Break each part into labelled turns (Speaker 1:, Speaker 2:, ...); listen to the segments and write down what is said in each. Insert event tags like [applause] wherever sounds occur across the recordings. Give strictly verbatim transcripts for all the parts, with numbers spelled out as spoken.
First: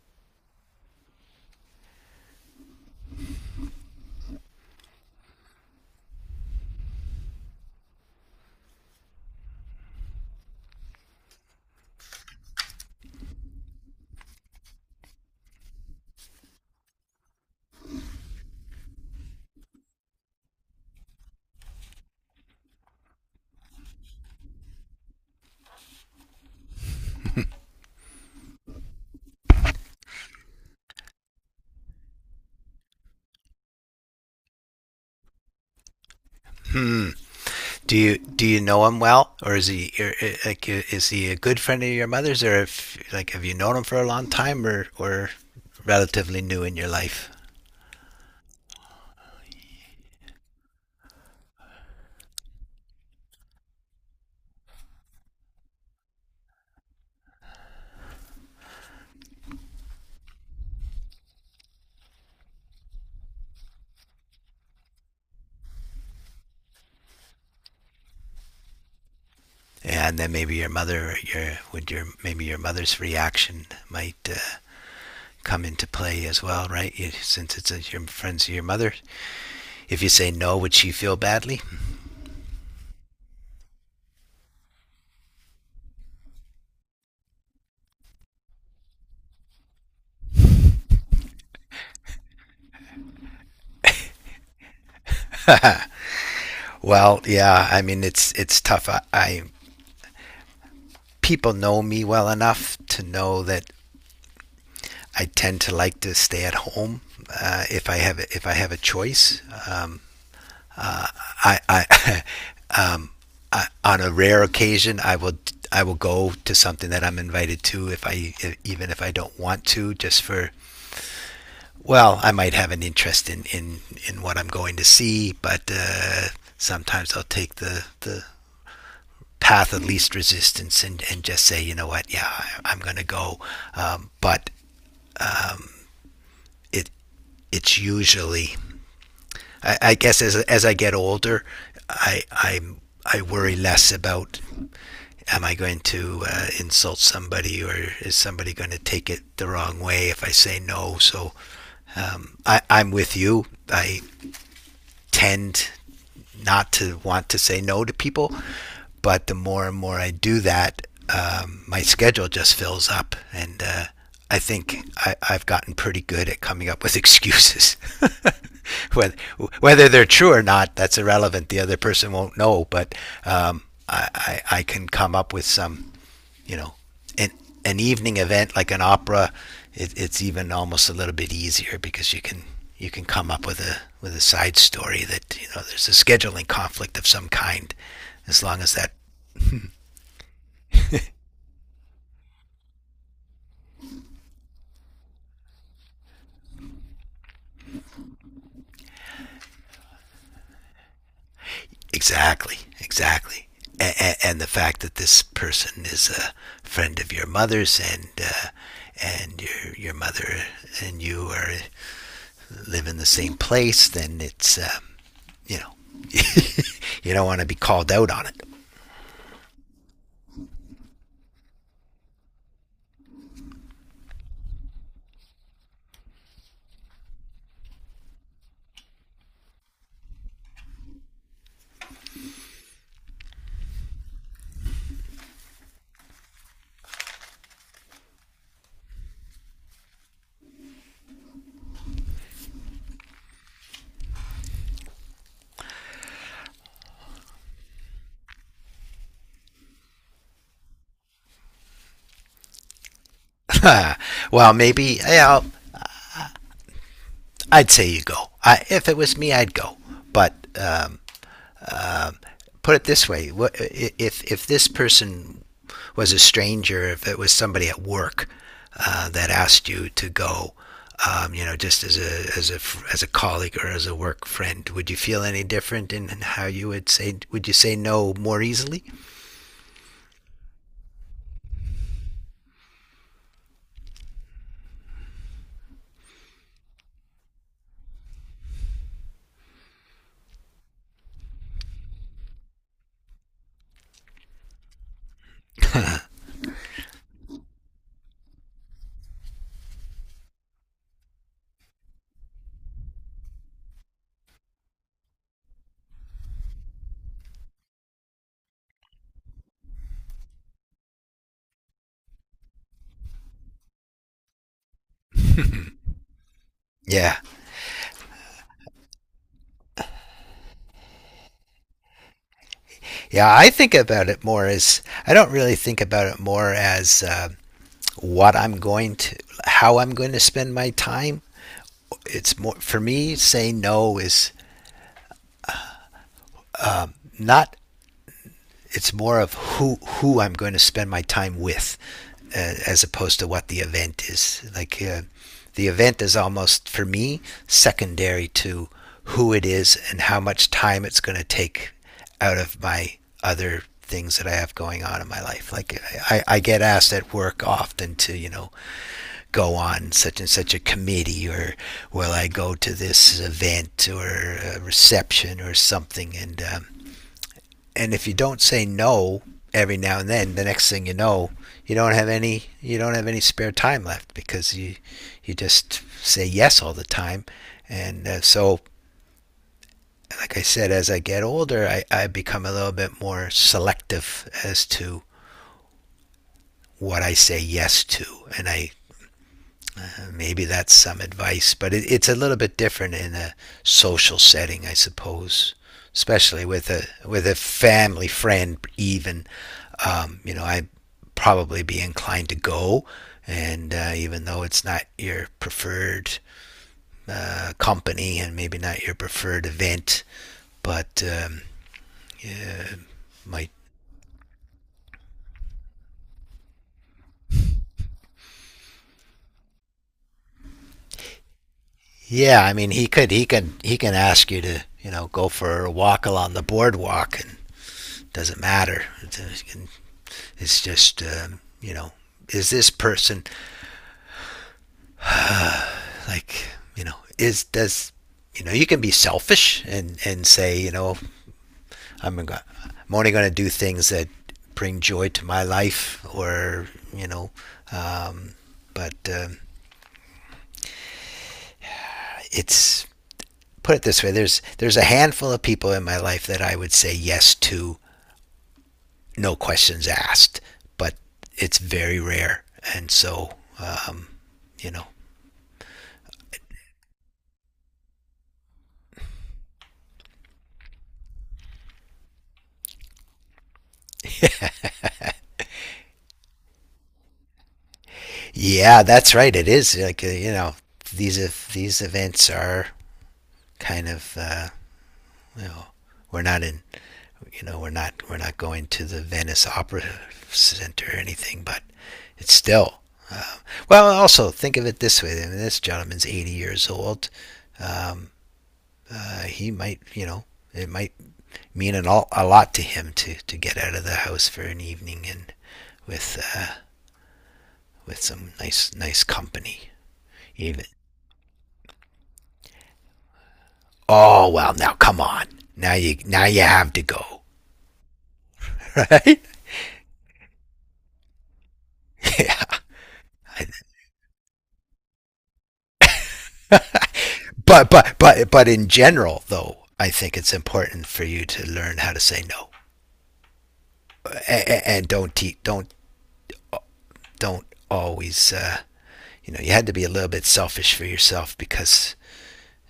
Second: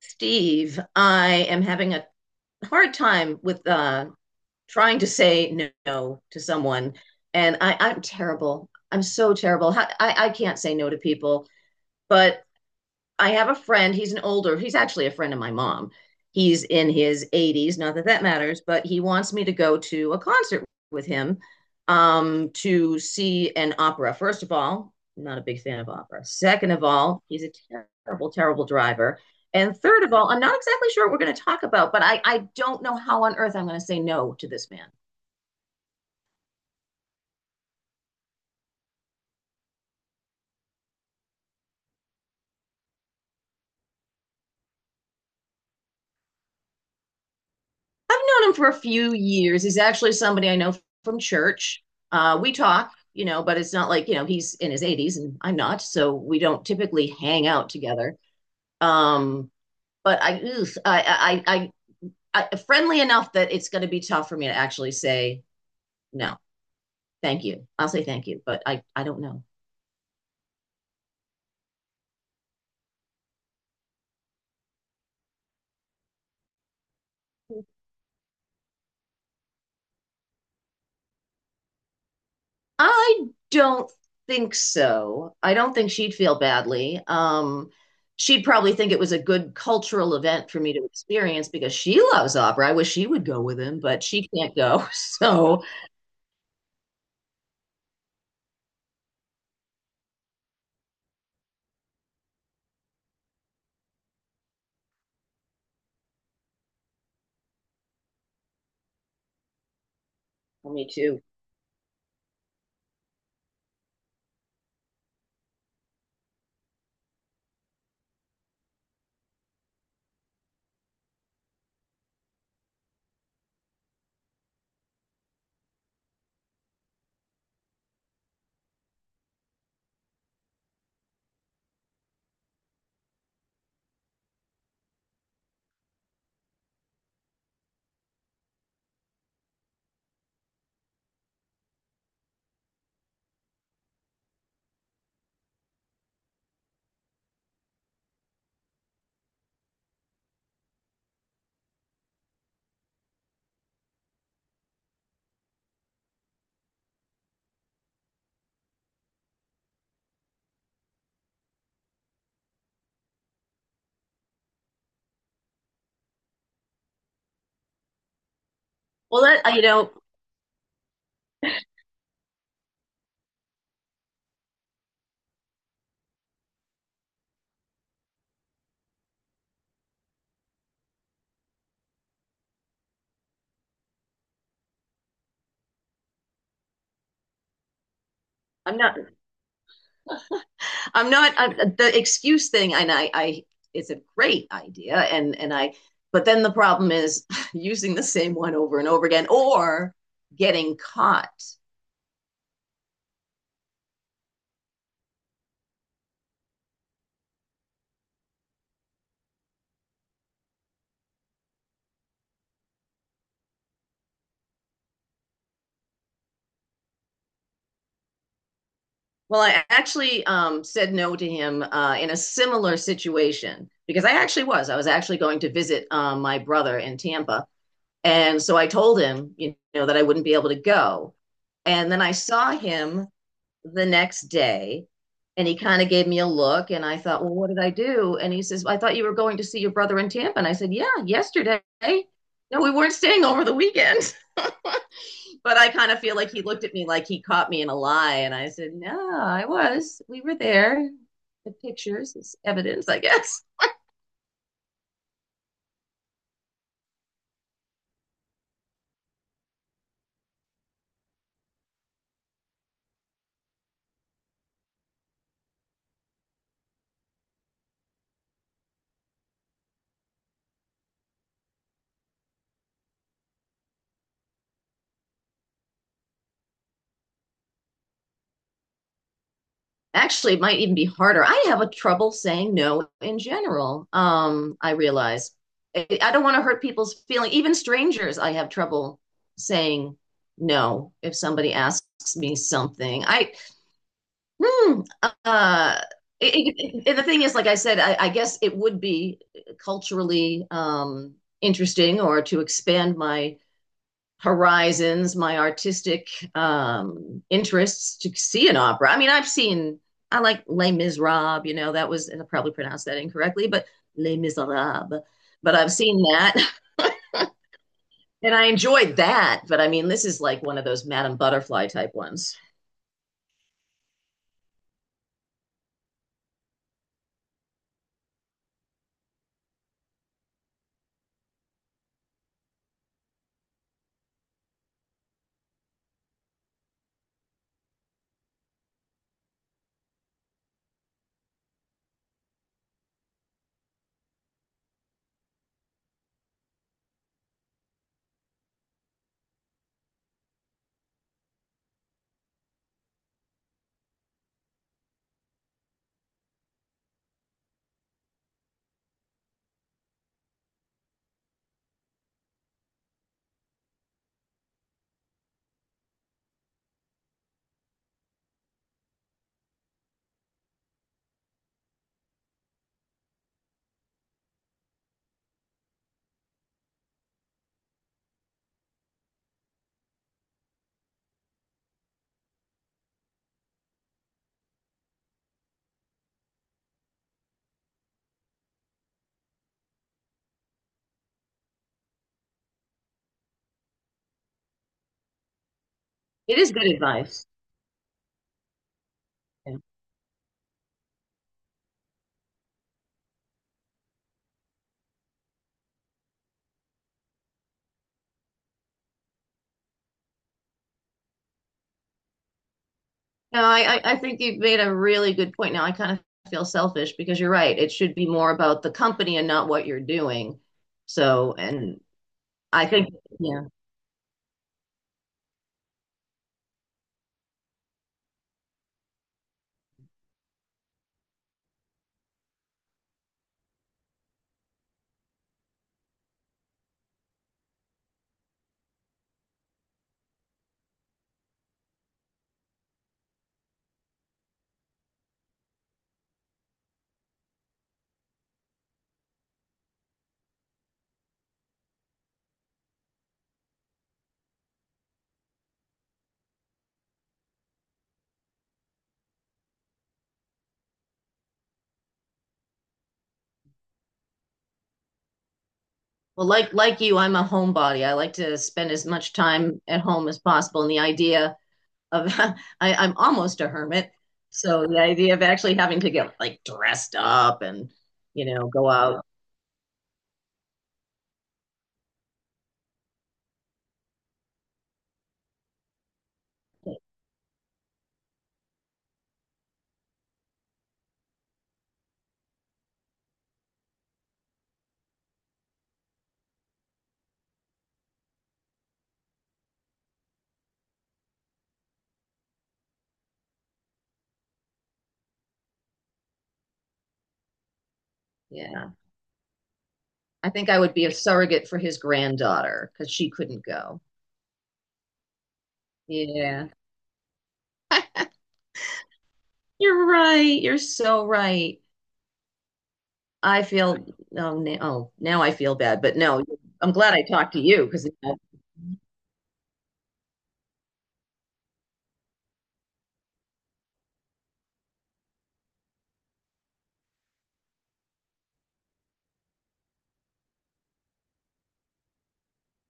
Speaker 1: Steve, I am having a hard time with uh, trying to say no to someone, and I, I'm terrible. I'm so terrible. I, I can't say no to people, but I have a friend. He's an older, he's actually a friend of my mom. He's in his eighties, not that that matters, but he wants me to go to a concert with him, um, to see an opera. First of all, I'm not a big fan of opera. Second of all, he's a terrible, terrible driver. And third of all, I'm not exactly sure what we're going to talk about, but I, I don't know how on earth I'm going to say no to this man.
Speaker 2: Mm. Do you do you know him well, or is he or, uh, like uh, is he a good friend of your mother's, or if like have you known him for a long time, or or relatively new in your life?
Speaker 1: I've known him for a few years. He's actually somebody I know from church. Uh, we talk, you know, but it's not like, you know, he's in his eighties and I'm not. So we don't typically hang out together. Um, but I, ugh, I, I, I, I, friendly enough that it's going to be tough for me to actually say no, thank you. I'll say thank you, but I, I don't know.
Speaker 2: And then maybe your mother, your would your maybe your mother's reaction might uh, come into play as well, right? You, since it's a, your friends of your mother, if you say no, would she feel badly?
Speaker 1: I don't think so. I don't think she'd feel badly. Um, she'd probably think it was a good cultural event for me to experience because she loves opera. I wish she would go with him, but she can't go. [laughs] So,
Speaker 2: Well, yeah. I mean, it's it's tough. I, I people know me well enough to know that I tend to like to stay at home uh, if I have if I have a choice.
Speaker 1: well, me too.
Speaker 2: I, I, [laughs] um, I on a rare occasion I will I will go to something that I'm invited to if I if, even if I don't want to just for well I might have an interest in in in what I'm going to see but uh, sometimes I'll take the the path of least resistance and and just say you know what, yeah, I, I'm gonna go, um, but it it's usually I, I guess as as I get older, I I I worry less about am I going to uh, insult somebody or is somebody going to take it the wrong way if I say no. So I, I'm with you. I tend not to want to say no to people, but the more and more I do that, um, my schedule just fills up, and uh, I think I, I've gotten pretty good at coming up with excuses. [laughs] whether,
Speaker 1: Well, that I- you
Speaker 2: whether
Speaker 1: know,
Speaker 2: they're true or not, that's irrelevant. The other person won't know, but um, I, I, I can come up with some you know, an, an evening event like an opera, it, it's even almost a little bit easier because you can you can come up with a with a side story that you know there's a scheduling conflict of some kind, as long as
Speaker 1: I'm
Speaker 2: that
Speaker 1: not. I'm not. I'm, the excuse thing, and I, I, it's a great idea, and and I. But then the problem is [laughs] using the same one over and over again, or getting caught.
Speaker 2: exactly, exactly. A- and the fact that this person is a friend of your mother's and uh, and your your mother and you are live in the same place, then it's um, you know you don't want to be called out on it.
Speaker 1: Well, I actually um, said no to him uh, in a similar situation because I actually was. I was actually going to visit um, my brother in Tampa. And so I told him, you know, that I wouldn't be able to go. And then I saw him the next day, and he kind of gave me a look. And I thought, well, what did I do? And he says, I thought you were going to see your brother in Tampa. And I said, yeah, yesterday. No, we weren't staying over the weekend, but I kind of feel like he looked at me like he caught me in a lie, and I said, "No, I was. We were there. The pictures is evidence, I guess."
Speaker 2: Well, maybe yeah, I'll, I'd say you go. I, if it was me, I'd go. But uh, put it this way: if if this person was a stranger, if it was somebody at work uh, that asked you to go, um, you know, just as a as a as a colleague or as a work friend, would you feel any different in how you would say? Would you say no more easily?
Speaker 1: Actually, it might even be harder. I have a trouble saying no in general. Um, I realize I don't want to hurt people's feelings. Even strangers, I have trouble saying no if somebody asks me something. I Hmm. Uh, it- it- it- and the thing is, like I said, I, I guess it would be culturally um, interesting, or to expand my horizons, my artistic um, interests, to see an opera. I mean, I've seen, I like Les Miserables, you know, that was, and I probably pronounced that incorrectly, but Les Miserables. But I've seen that
Speaker 2: Yeah,
Speaker 1: [laughs] and I enjoyed that. But I mean, this is like one of those Madame Butterfly type ones.
Speaker 2: yeah. I think about it more as I don't really think about it more as uh, what I'm going to, how I'm going to spend my time, it's more for me saying no is not, it's more of who who I'm going to spend my time with, uh, as opposed to what the event is. Like uh, the event is almost for me secondary to who it is and how much time it's going to take out of my other things that I have going on in my life. Like I, I get asked at work often to you know go on such and such a committee or will I go to this event or a reception or something and um, and if you don't say no every now and then, the next thing you know, you don't have any you don't have any spare time left because you you just say yes all the time, and uh, so like I said, as I get older, I, I become a little bit more selective as to what I say yes to, and I maybe that's some advice, but it, it's a little bit different in a social setting, I suppose,
Speaker 1: It
Speaker 2: especially
Speaker 1: is good
Speaker 2: with a with
Speaker 1: advice.
Speaker 2: a family friend. Even,
Speaker 1: Yeah.
Speaker 2: um, you know, I probably be inclined to go, and uh, even though it's not your preferred uh, company and maybe not your preferred event, but um,
Speaker 1: No,
Speaker 2: might.
Speaker 1: I, I, I think you've made a really good point. Now I kind of feel selfish because you're right. It should be more about the company and not what you're doing. So, and
Speaker 2: Yeah, I
Speaker 1: I
Speaker 2: mean, he
Speaker 1: think,
Speaker 2: could, he
Speaker 1: yeah,
Speaker 2: can, he can ask you to, you know, go for a walk along the boardwalk, and doesn't matter. It's, you can, it's just, um, you know, is this person like, you know, is does, you know, you can be selfish and and say, you know, I'm I'm only going to do things that bring joy to my life, or you know, um, but um, it's, put it this way: there's there's a handful of people in my life that I would say yes to, no questions asked, but it's very rare, and so uh, you know,
Speaker 1: well, like like you, I'm a homebody. I like to spend as much time at home as possible. And the idea of [laughs] I, I'm almost a hermit. So the idea of actually having to get like dressed up and, you know, go
Speaker 2: yeah,
Speaker 1: out.
Speaker 2: that's right. It is like uh, you know these these events are kind of uh, you know we're not in you know we're not we're not going to the Venice Opera Center or anything, but it's still. Uh, well, also think of it this way: I mean, this gentleman's eighty years old. Uh, he might, you know, it might mean an all, a lot to him to, to get out of the house for an evening and with uh, with some
Speaker 1: Yeah.
Speaker 2: nice nice company,
Speaker 1: I think I
Speaker 2: even.
Speaker 1: would be a surrogate for his granddaughter because she couldn't go.
Speaker 2: Oh well, now come on. Now you now you
Speaker 1: Yeah.
Speaker 2: have to go.
Speaker 1: [laughs] You're right. You're so right. I feel oh now, oh now I feel bad, but no, I'm glad I talked to you
Speaker 2: But
Speaker 1: because
Speaker 2: but but but in general, though, I think it's important for you to learn how to say no, and, and don't te- don't don't always. Uh, you know, you had to be a little bit selfish for yourself because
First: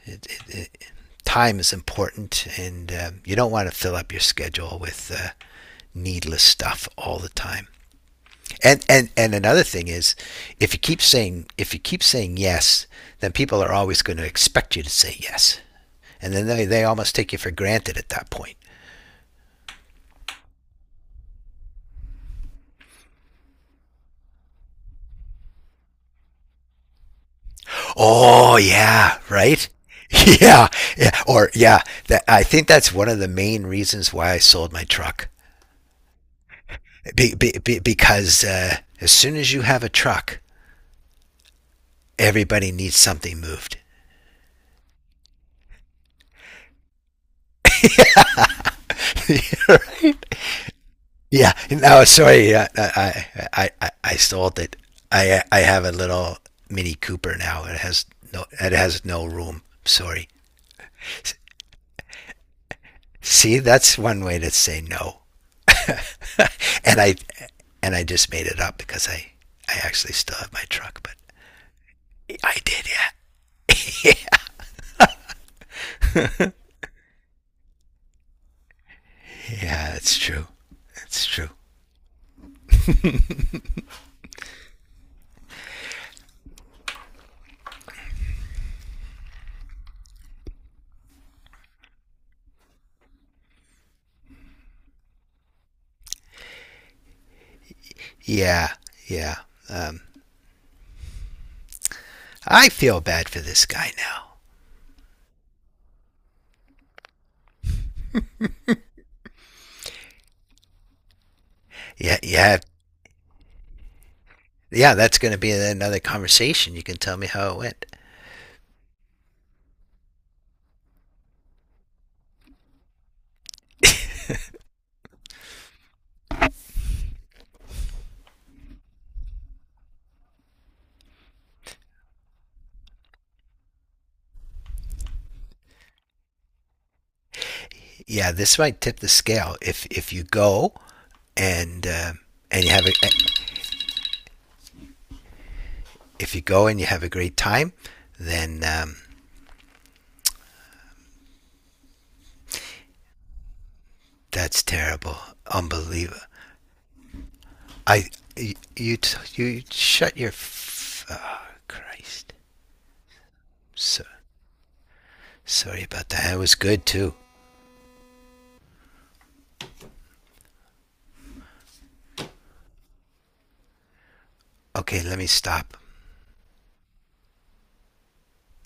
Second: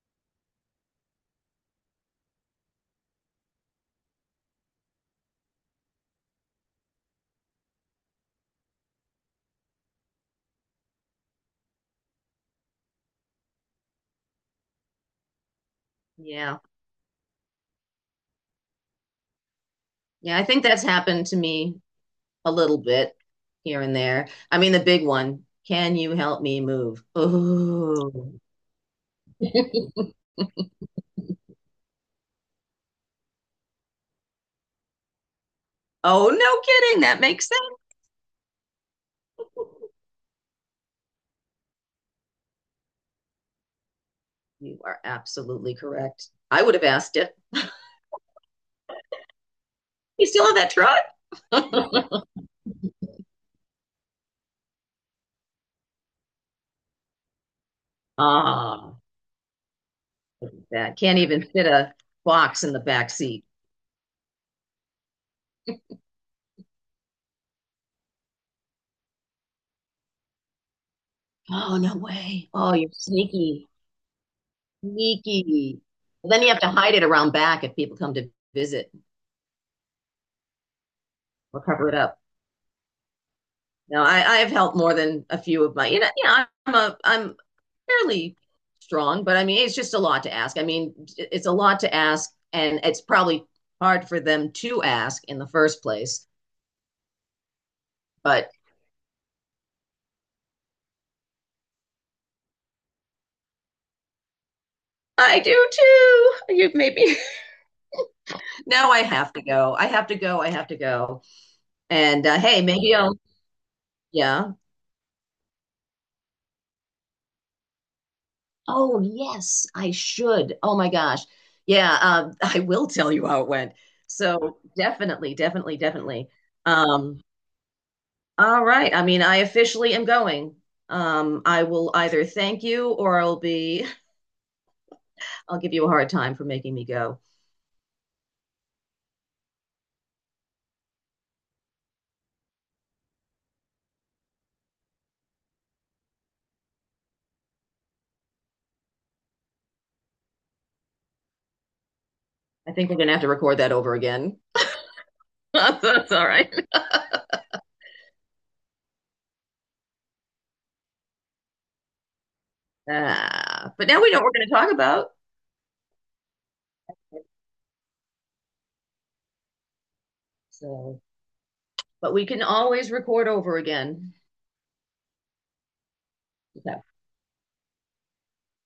Speaker 2: it, it, it, time is important, and um, you don't want to fill up your schedule with uh, needless stuff all the time. And and and another thing is, if you keep saying if you keep saying yes, then people are always going to expect you to say yes, and then
Speaker 1: yeah,
Speaker 2: they they almost take you for granted at that point.
Speaker 1: yeah, I think that's happened to me a little bit here and there. I mean, the big one. Can you help me move? Oh,
Speaker 2: Oh yeah,
Speaker 1: [laughs]
Speaker 2: right. [laughs] Yeah, yeah, or yeah. That, I think that's one of the main reasons why I sold my truck,
Speaker 1: oh, no kidding. That
Speaker 2: be,
Speaker 1: makes
Speaker 2: be,
Speaker 1: sense.
Speaker 2: be, because uh, as soon as you have a truck, everybody needs something moved.
Speaker 1: You are absolutely correct. I would have asked it.
Speaker 2: [laughs] You know.
Speaker 1: You still have that truck?
Speaker 2: Yeah. No,
Speaker 1: [laughs]
Speaker 2: sorry. Yeah, I I I, I- I stole it. I I have a little Mini Cooper now. It has no it
Speaker 1: Um,
Speaker 2: has no room. Sorry.
Speaker 1: that can't even fit a box in the back seat.
Speaker 2: See, that's one way to say no. And I and I just made it up because I I actually still have my truck, but
Speaker 1: Oh, no way.
Speaker 2: I
Speaker 1: Oh,
Speaker 2: did.
Speaker 1: you're sneaky.
Speaker 2: Yeah.
Speaker 1: Sneaky. Well, then you have to hide it around back if people come to visit,
Speaker 2: [laughs] Yeah, that's true. That's true.
Speaker 1: or cover it up. Now, I, I have helped more than a few of my, you know, yeah, I'm a, I'm fairly strong, but I mean, it's just a lot to ask. I mean, it's a lot to ask, and it's probably hard for them to ask in the first place. But
Speaker 2: Yeah. Yeah. I feel bad for this guy now.
Speaker 1: I do too. You maybe [laughs] now I have to go. I have to go. I have to go.
Speaker 2: Yeah.
Speaker 1: And uh,
Speaker 2: Yeah.
Speaker 1: hey, maybe I'll, yeah.
Speaker 2: Yeah, that's going to be another conversation. You can tell me how it went.
Speaker 1: Oh, yes, I should. Oh my gosh. Yeah, um, [laughs] I will tell you how it went. So definitely, definitely, definitely. Um, all right. I mean, I officially am going. Um, I will either thank you, or I'll be I'll give you a hard time for making me go.
Speaker 2: Yeah, this might tip the scale. If if you go and uh, and you have a, eh, if you go and you have a great time, then um,
Speaker 1: I think we're gonna have to record that over again.
Speaker 2: that's terrible,
Speaker 1: [laughs] That's
Speaker 2: unbelievable.
Speaker 1: all right.
Speaker 2: I you you, shut your f- oh, Christ.
Speaker 1: Uh, but now
Speaker 2: So
Speaker 1: we know what we're gonna talk about.
Speaker 2: sorry about that. That was good too.
Speaker 1: So, but we can always record over again.
Speaker 2: Okay, let me stop.
Speaker 1: That